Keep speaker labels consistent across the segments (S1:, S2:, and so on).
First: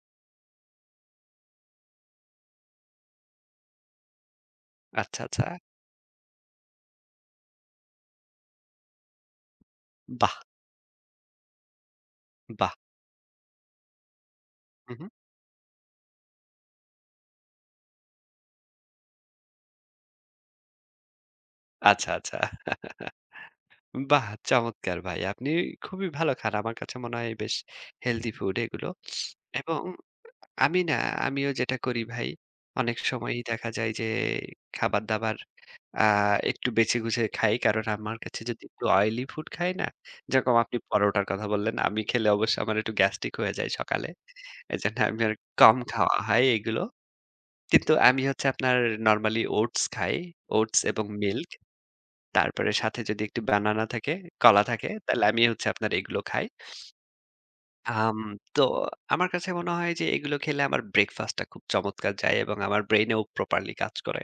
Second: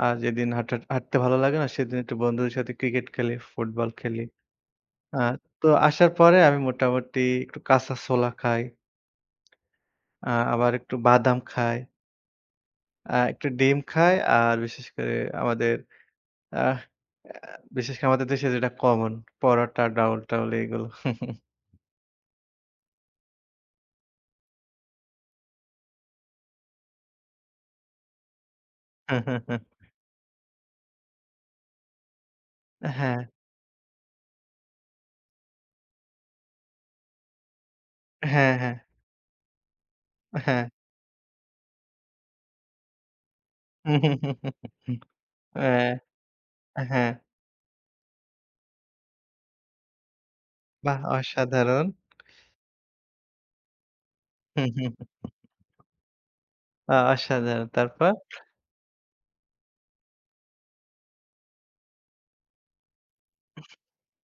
S1: আ যেদিন হাঁটার হাঁটতে ভালো লাগে না, সেদিন একটু বন্ধুদের সাথে ক্রিকেট খেলি, ফুটবল খেলি। আ
S2: আচ্ছা, আচ্ছা।
S1: তো আসার পরে আমি মোটামুটি একটু কাঁচা ছোলা খাই। আ
S2: বাহ!
S1: আবার একটু বাদাম খাই।
S2: বাহ!
S1: আ একটা ডিম খাই। আর বিশেষ
S2: হু, হু।
S1: করে আমাদের আহ আ বিশেষ করে আমাদের দেশে যেটা কমন। পরোটা, ডাউল-টাউল এগুলো।
S2: আচ্ছা, আচ্ছা। বাহ চমৎকার ভাই! আপনি খুবই ভালো খান। আমার কাছে মনে হয়, বেশ Healthy food এগুলো। এবং আমি না? আমিও যেটা করি ভাই,
S1: এ
S2: অনেক
S1: হ্যাঁ।
S2: সময়ই দেখা যায় যে, খাবার দাবার আ একটু বেঁছে-গুছে খাই। কারণ আমার কাছে
S1: হ্যাঁ,
S2: যদি
S1: হ্যাঁ।
S2: একটু Oily food খাই না?
S1: এ
S2: যেরকম
S1: হ্যাঁ।
S2: আপনি পরোটার কথা বললেন, আমি খেলে অবশ্য আমার একটু গ্যাস্ট্রিক হয়ে যায় সকালে। এজন্য আমি আরুক
S1: অ্যা
S2: কম খাওয়া হয়
S1: এ
S2: এইগুলো।
S1: হ্যাঁ।
S2: কিন্তু আমি হচ্ছে আপনার নরমালি Oats খাই, Oats
S1: বাহ
S2: এবং মিল্ক।
S1: অসাধারণ!
S2: তারপরে সাথে যদি একটু বানানা থাকে, কলা থাকে, তাইলে আমি হচ্ছে আপনার এইগুলো খাই।
S1: অ অসাধারন! তারপর?
S2: আম তো আমার কাছে মনে হয় যে, এগুলো খেলে আমার breakfast টা খুব চমৎকার যায় এবং আমার ব্রেইন এও properly কাজ করে।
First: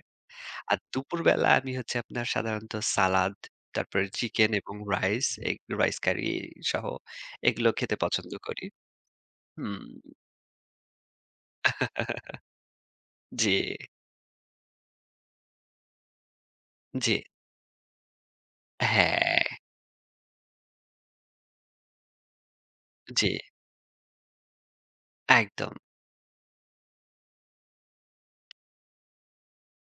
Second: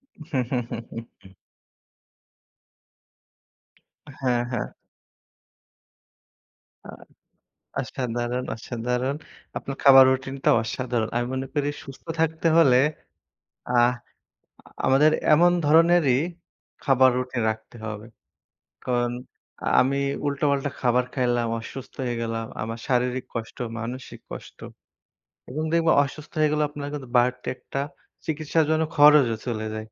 S2: আর দুপুরবেলা আমি হচ্ছে আপনার সাধারণত সালাদ, তারপরে
S1: হ্যাঁ,
S2: চিকেন
S1: হ্যাঁ।
S2: এবং রাইস, এগ, রাইস কারি সহ
S1: আ
S2: এগুলো খেতে পছন্দ
S1: অসাধারণ!
S2: করি।
S1: অসাধারণ! আপনার
S2: হুম।
S1: খাবার রুটিনটা অসাধারণ। আমি মনে করি সুস্থ থাকতে হলে,
S2: জি।
S1: আহ আ আমাদের এমন ধরনেরই খাবার
S2: জি।
S1: রুটিন রাখতে হবে। কারণ
S2: হ্যাঁ।
S1: আমি উল্টা-পাল্টা খাবার খাইলাম, অসুস্থ হয়ে গেলাম, আমার
S2: উ
S1: শারীরিক
S2: জি।
S1: কষ্ট, মানসিক কষ্ট। এবং
S2: একদম।
S1: দেখব অসুস্থ হয়ে গেলে আপনার কিন্তু, বাড়তি একটা চিকিৎসার জন্য খরচও চলে যায়।